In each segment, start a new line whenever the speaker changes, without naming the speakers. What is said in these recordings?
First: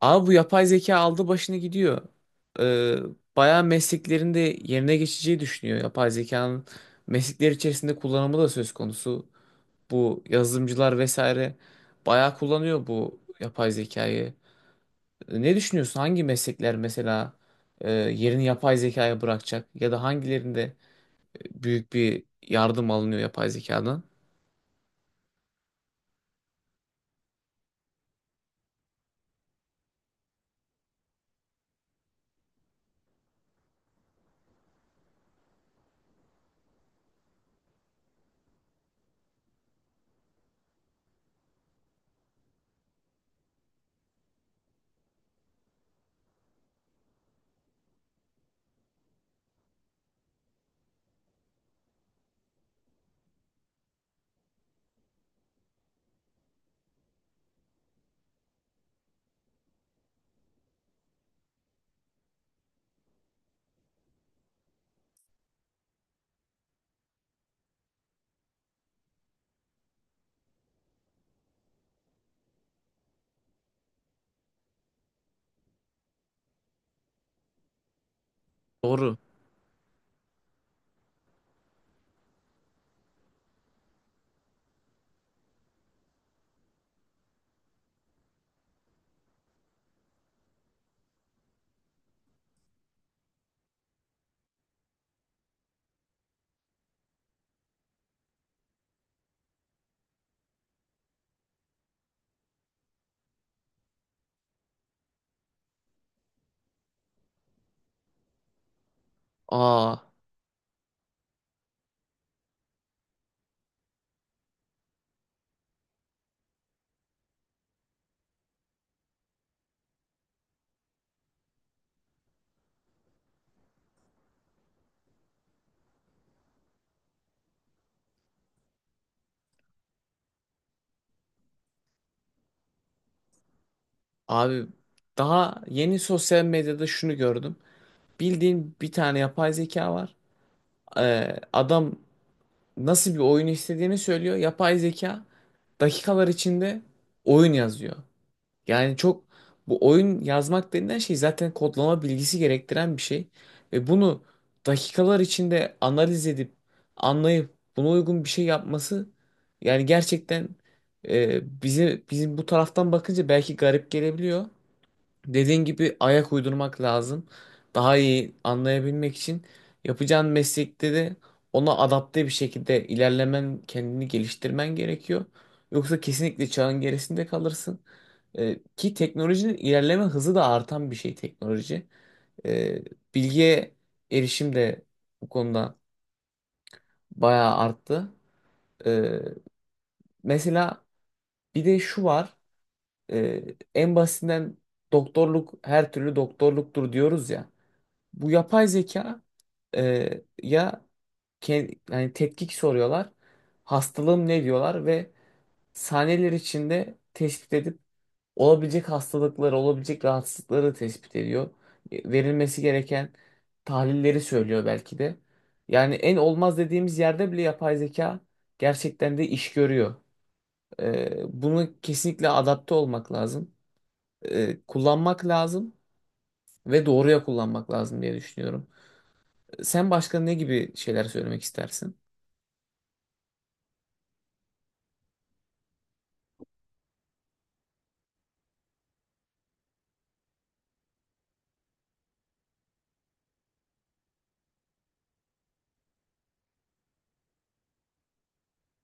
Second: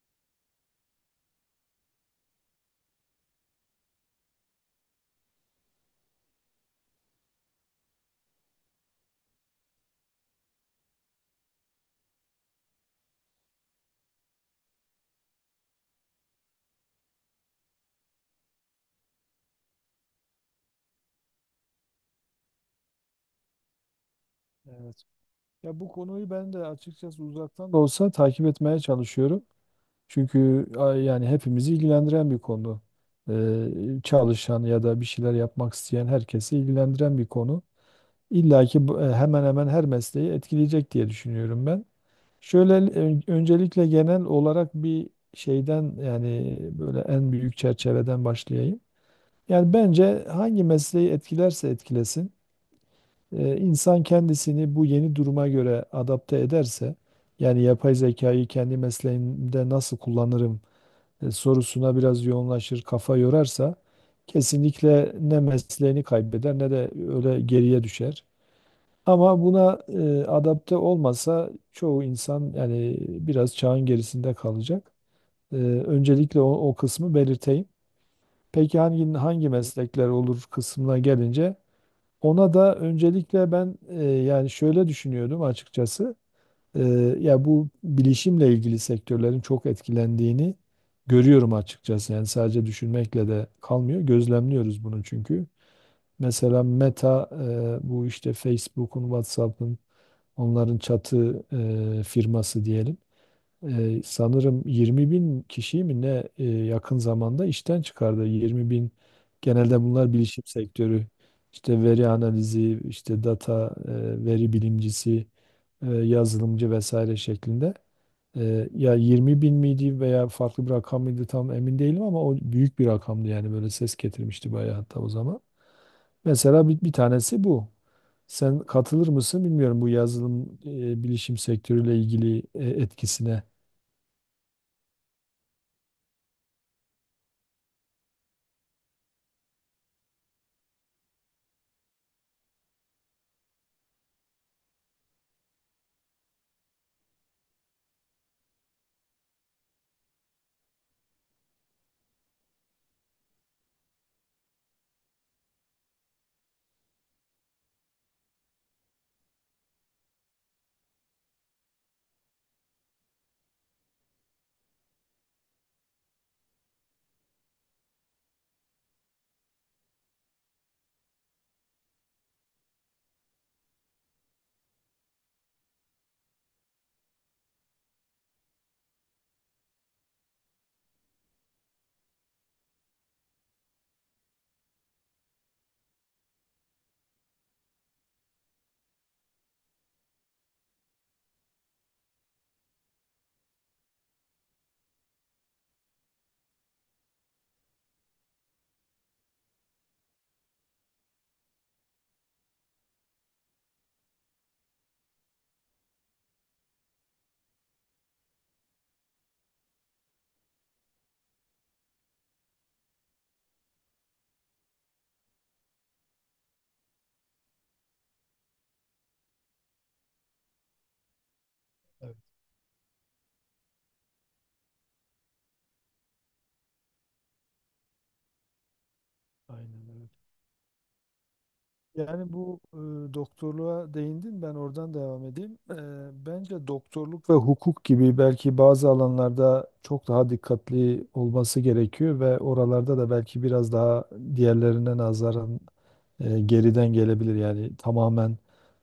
Abi bu yapay zeka aldı başını gidiyor. Ee, Bayağı mesleklerin de yerine geçeceği düşünüyor. Yapay zekanın meslekler içerisinde kullanımı da söz konusu. Bu yazılımcılar vesaire bayağı kullanıyor bu yapay zekayı. Ne düşünüyorsun? Hangi meslekler mesela yerini yapay zekaya bırakacak? Ya da hangilerinde büyük bir yardım alınıyor yapay zekadan?
Evet. Ya bu konuyu ben de açıkçası uzaktan da olsa takip etmeye çalışıyorum. Çünkü yani hepimizi ilgilendiren bir konu. Ee, çalışan ya da bir şeyler yapmak isteyen herkesi ilgilendiren bir konu. İlla ki hemen hemen her mesleği etkileyecek diye düşünüyorum ben. Şöyle öncelikle genel olarak bir şeyden yani böyle en büyük çerçeveden başlayayım. Yani bence hangi mesleği etkilerse etkilesin insan kendisini bu yeni duruma göre adapte ederse, yani yapay zekayı kendi mesleğimde nasıl kullanırım sorusuna biraz yoğunlaşır, kafa yorarsa kesinlikle ne mesleğini kaybeder ne de öyle geriye düşer. Ama buna adapte olmasa çoğu insan yani biraz çağın gerisinde kalacak. E, öncelikle o kısmı belirteyim. Peki hangi
Doğru.
hangi meslekler olur kısmına gelince ona da öncelikle ben yani şöyle düşünüyordum açıkçası. E, ya bu bilişimle ilgili sektörlerin çok etkilendiğini görüyorum açıkçası. Yani sadece düşünmekle de kalmıyor. Gözlemliyoruz bunu çünkü. Mesela Meta bu işte Facebook'un, WhatsApp'ın onların çatı firması diyelim, sanırım 20 bin kişiyi mi ne yakın zamanda işten çıkardı. 20 bin, genelde
Aa,
bunlar bilişim sektörü. İşte veri analizi, işte data, veri bilimcisi, yazılımcı vesaire şeklinde. Ya 20 bin miydi veya farklı bir rakam mıydı tam emin değilim ama o büyük bir rakamdı yani böyle ses getirmişti bayağı hatta o zaman. Mesela bir, bir tanesi bu. Sen katılır mısın bilmiyorum bu yazılım, bilişim sektörüyle ilgili etkisine.
Abi daha yeni sosyal medyada şunu gördüm. Bildiğin bir tane yapay zeka var. Adam nasıl bir oyun istediğini söylüyor. Yapay zeka dakikalar içinde oyun yazıyor. Yani çok, bu oyun yazmak denilen şey zaten kodlama bilgisi gerektiren bir şey. Ve bunu dakikalar içinde analiz edip anlayıp buna uygun bir şey yapması, yani gerçekten bize, bizim taraftan bakınca belki garip gelebiliyor. Dediğin gibi ayak uydurmak lazım. Daha iyi anlayabilmek için yapacağın meslekte de ona adapte bir şekilde ilerlemen, kendini geliştirmen gerekiyor. Yoksa kesinlikle çağın gerisinde kalırsın. Ki teknolojinin ilerleme hızı da artan bir şey teknoloji. Ee, Bilgiye erişim de bu konuda bayağı arttı. Ee, Mesela, bir de şu var. Ee, En basitinden doktorluk, her türlü doktorluktur diyoruz ya. Bu yapay zeka, ya yani tetkik soruyorlar. Hastalığım ne diyorlar ve saniyeler içinde tespit edip olabilecek hastalıkları, olabilecek rahatsızlıkları tespit ediyor. Verilmesi gereken tahlilleri söylüyor belki de. Yani en olmaz dediğimiz yerde bile yapay zeka gerçekten de iş görüyor. Bunu kesinlikle adapte olmak lazım. Kullanmak lazım ve doğruya kullanmak lazım diye düşünüyorum.
Aynen
Sen
evet.
başka ne gibi şeyler söylemek istersin?
Yani bu, doktorluğa değindin, ben oradan devam edeyim. Bence doktorluk ve hukuk gibi belki bazı alanlarda çok daha dikkatli olması gerekiyor ve oralarda da belki biraz daha diğerlerine nazaran geriden gelebilir. Yani tamamen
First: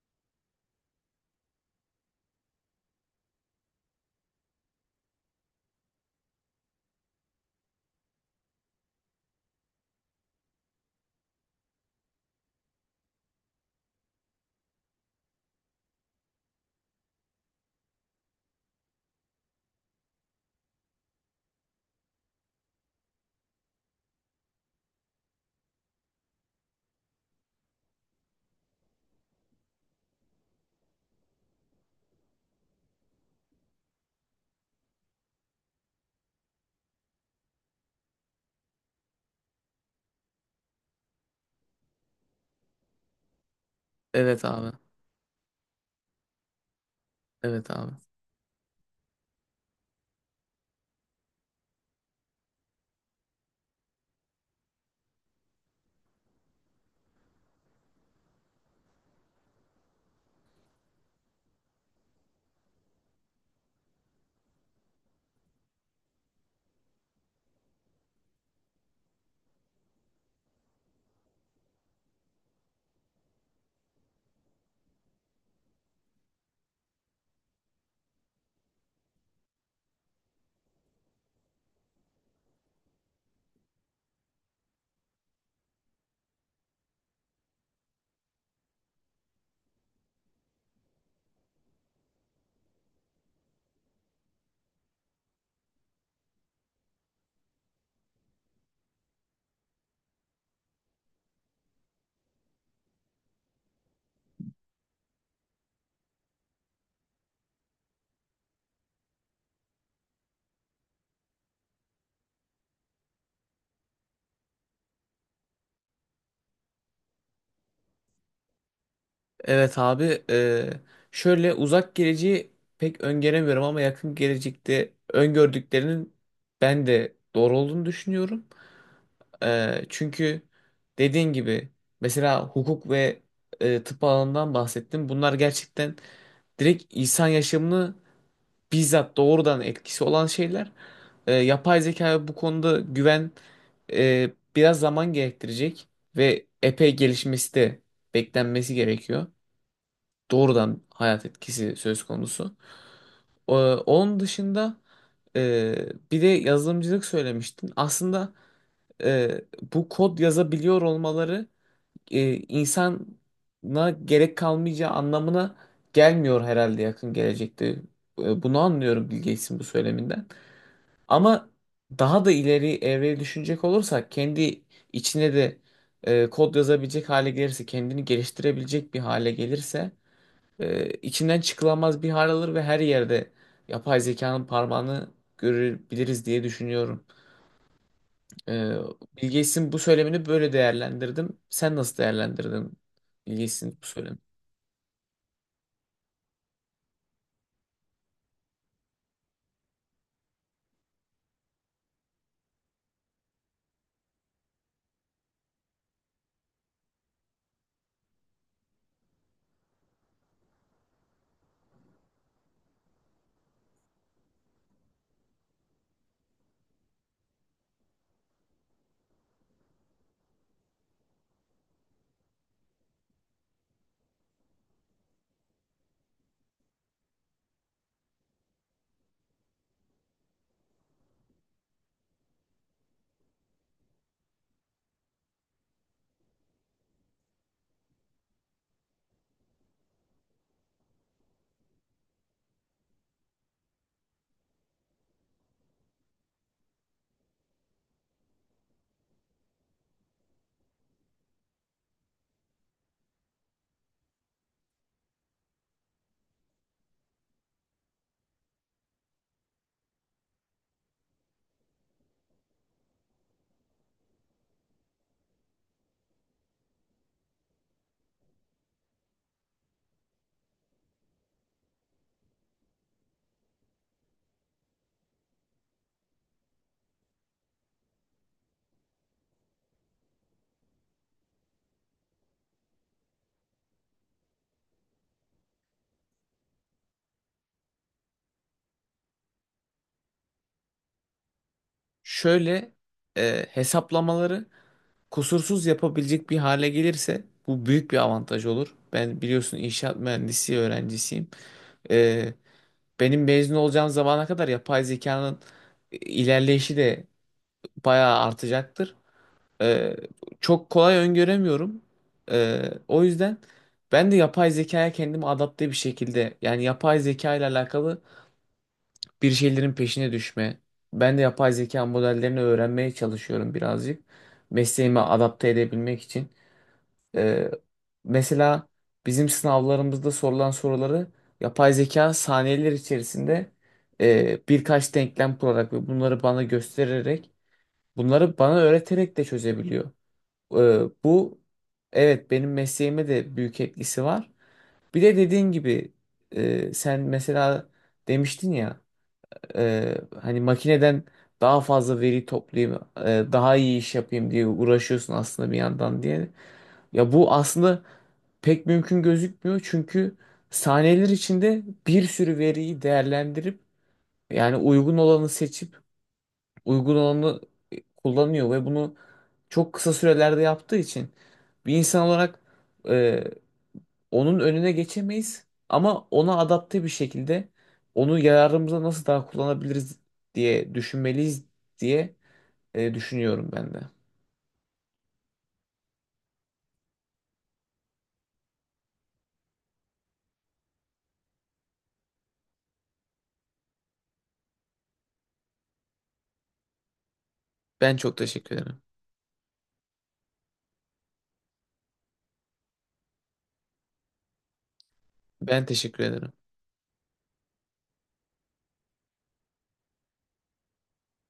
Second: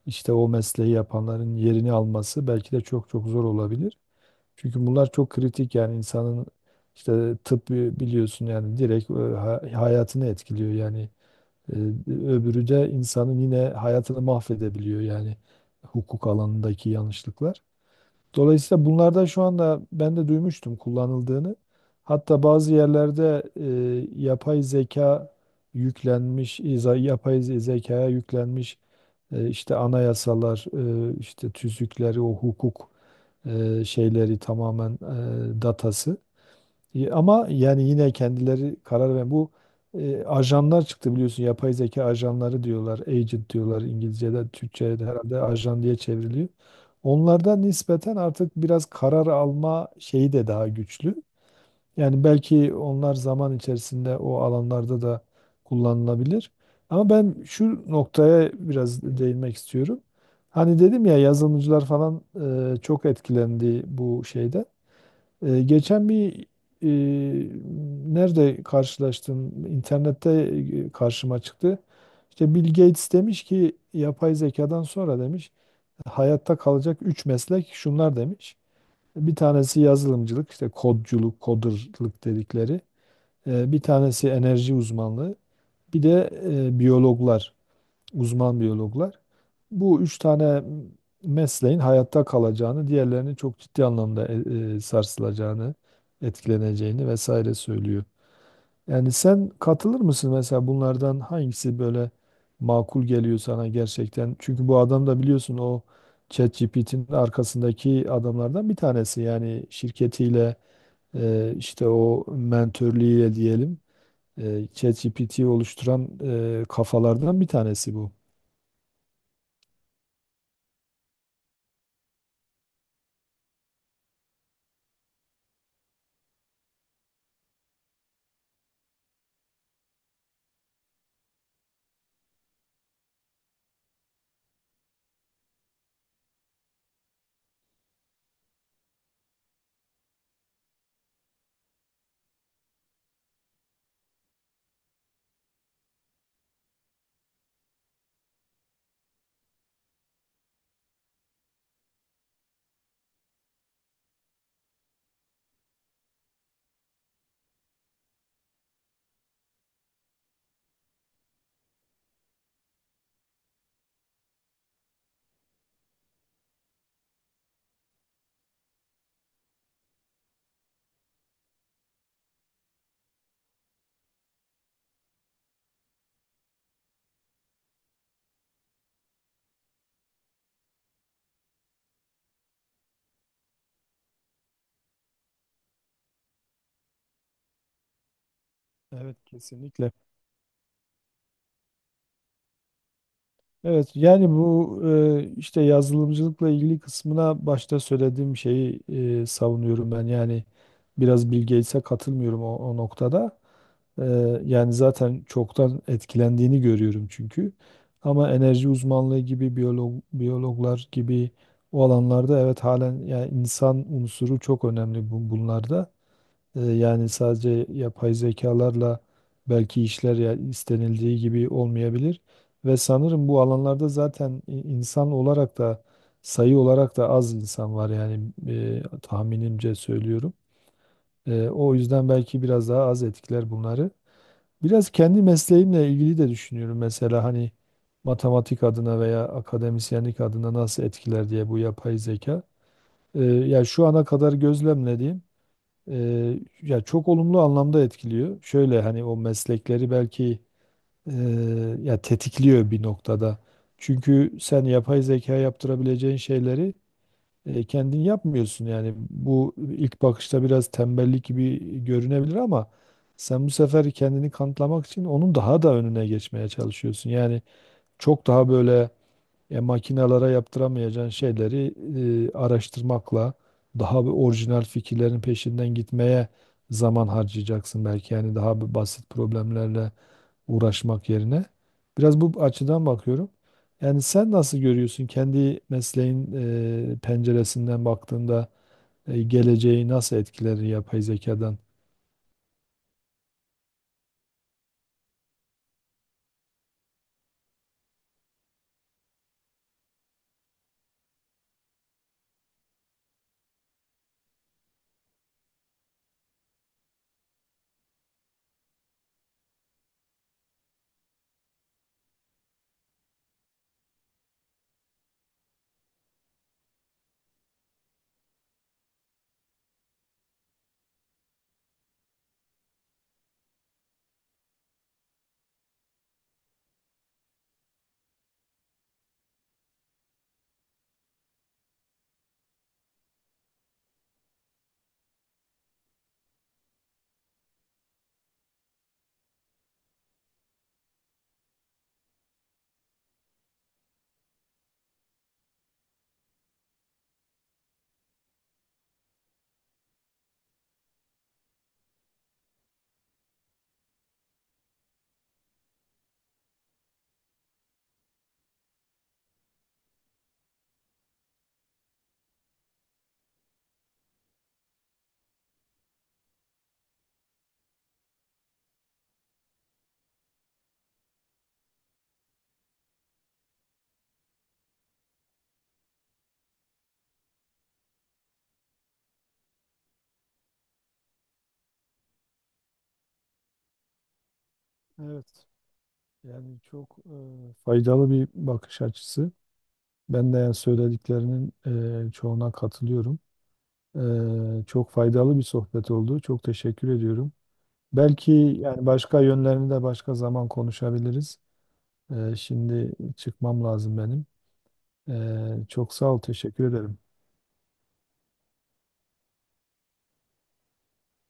işte o mesleği yapanların yerini alması belki de çok zor olabilir. Çünkü bunlar çok kritik yani insanın işte tıp biliyorsun yani direkt hayatını etkiliyor yani. Ee, Öbürü de insanın yine hayatını mahvedebiliyor yani hukuk alanındaki yanlışlıklar. Dolayısıyla bunlardan şu anda ben de duymuştum kullanıldığını. Hatta bazı yerlerde yapay zeka yüklenmiş, zekaya yüklenmiş işte anayasalar, işte tüzükleri, o hukuk şeyleri tamamen datası. Ama yani yine kendileri karar ve bu ajanlar çıktı biliyorsun, yapay zeka ajanları diyorlar, agent diyorlar
Evet
İngilizce'de,
abi.
Türkçe'de herhalde ajan diye çevriliyor. Onlardan
Evet abi.
nispeten artık biraz karar alma şeyi de daha güçlü. Yani belki onlar zaman içerisinde o alanlarda da kullanılabilir. Ama ben şu noktaya biraz değinmek istiyorum. Hani dedim ya yazılımcılar falan çok etkilendi bu şeyden. Geçen bir, e, nerede karşılaştım? İnternette karşıma çıktı. İşte Bill Gates demiş ki yapay zekadan sonra demiş, hayatta kalacak 3 meslek şunlar demiş. Bir tanesi yazılımcılık, işte kodculuk, coderlık dedikleri. Bir tanesi enerji uzmanlığı, bir de biyologlar, uzman biyologlar. Bu üç tane mesleğin hayatta kalacağını, diğerlerinin çok ciddi anlamda sarsılacağını, etkileneceğini vesaire söylüyor. Yani sen katılır mısın mesela bunlardan hangisi böyle makul geliyor sana gerçekten? Çünkü bu adam da biliyorsun o ChatGPT'nin arkasındaki adamlardan bir tanesi. Yani şirketiyle, işte o mentörlüğüyle diyelim, ChatGPT'yi oluşturan kafalardan bir tanesi bu.
Evet abi. Şöyle, uzak geleceği pek öngöremiyorum ama yakın gelecekte öngördüklerinin ben de doğru olduğunu düşünüyorum. Çünkü dediğin gibi, mesela hukuk ve tıp alanından bahsettim. Bunlar gerçekten direkt insan yaşamını bizzat doğrudan etkisi olan şeyler. Yapay zeka bu konuda güven, biraz zaman gerektirecek ve epey gelişmesi de beklenmesi gerekiyor. Doğrudan hayat etkisi söz konusu. Onun dışında, e, bir de yazılımcılık söylemiştin. Aslında, e, bu kod yazabiliyor olmaları insana gerek kalmayacağı anlamına gelmiyor herhalde yakın gelecekte. Bunu anlıyorum Bill Gates'in bu söyleminden. Ama daha da ileri evreye düşünecek olursak, kendi içine de kod yazabilecek hale gelirse, kendini geliştirebilecek bir hale gelirse içinden çıkılamaz bir hal alır ve her yerde yapay zekanın parmağını görebiliriz diye düşünüyorum. E,
Evet
Bill Gates'in bu
kesinlikle.
söylemini böyle değerlendirdim. Sen nasıl değerlendirdin Bill Gates'in bu
Evet
söylemini?
yani bu, işte yazılımcılıkla ilgili kısmına başta söylediğim şeyi savunuyorum ben. Yani biraz Bill Gates'e katılmıyorum o noktada. Yani zaten çoktan etkilendiğini görüyorum çünkü. Ama enerji uzmanlığı gibi biyolog, biyologlar gibi o alanlarda evet halen yani insan unsuru çok önemli bunlarda. Yani sadece yapay zekalarla belki işler ya istenildiği gibi olmayabilir. Ve sanırım bu alanlarda zaten insan olarak da sayı olarak da az insan var yani tahminimce söylüyorum. O yüzden belki biraz daha az etkiler bunları. Biraz kendi mesleğimle ilgili de düşünüyorum mesela hani matematik adına veya akademisyenlik adına nasıl etkiler diye bu yapay zeka. Ya şu ana kadar gözlemlediğim ya çok olumlu anlamda etkiliyor. Şöyle hani o meslekleri belki e, ya tetikliyor bir noktada. Çünkü sen yapay zeka yaptırabileceğin şeyleri kendin yapmıyorsun yani bu ilk bakışta biraz tembellik gibi görünebilir ama sen bu sefer kendini kanıtlamak için onun daha da önüne geçmeye çalışıyorsun. Yani çok daha böyle makinalara yaptıramayacağın şeyleri araştırmakla daha bir orijinal fikirlerin peşinden gitmeye zaman harcayacaksın belki yani daha bir basit problemlerle uğraşmak yerine. Biraz bu açıdan bakıyorum. Yani sen nasıl görüyorsun kendi mesleğin penceresinden baktığında geleceği nasıl etkiler yapay zekadan?
Şöyle, hesaplamaları kusursuz yapabilecek bir hale gelirse bu büyük bir avantaj olur. Ben biliyorsun inşaat mühendisi öğrencisiyim. Ee, Benim mezun olacağım zamana kadar yapay zekanın ilerleyişi de bayağı artacaktır. Ee, Çok kolay öngöremiyorum. O yüzden ben de yapay zekaya kendimi adapte bir şekilde, yani yapay zeka ile alakalı bir şeylerin peşine düşme. Ben de yapay zeka modellerini öğrenmeye çalışıyorum birazcık. Mesleğime adapte edebilmek için. Ee, Mesela bizim sınavlarımızda sorulan soruları yapay zeka saniyeler içerisinde birkaç denklem kurarak ve bunları bana göstererek, bunları bana öğreterek de çözebiliyor. Ee, Bu, evet, benim mesleğime de büyük etkisi var. Bir de dediğin gibi, sen mesela demiştin ya, e, hani makineden daha fazla veri toplayayım, daha iyi iş yapayım diye uğraşıyorsun aslında bir yandan diye. Ya bu aslında pek mümkün gözükmüyor çünkü saniyeler içinde bir sürü veriyi değerlendirip, yani uygun olanı seçip, uygun olanı kullanıyor ve bunu çok kısa sürelerde yaptığı için bir insan olarak e, onun önüne geçemeyiz, ama ona adapte bir şekilde onu yararımıza nasıl daha kullanabiliriz diye düşünmeliyiz diye düşünüyorum ben de.
Evet. Yani çok faydalı bir bakış açısı. Ben de yani söylediklerinin çoğuna katılıyorum. Çok faydalı bir sohbet oldu. Çok teşekkür ediyorum.
Ben çok
Belki
teşekkür ederim.
yani başka yönlerini de başka zaman konuşabiliriz. Şimdi çıkmam lazım benim.
Ben
Çok
teşekkür
sağ ol,
ederim.
teşekkür ederim.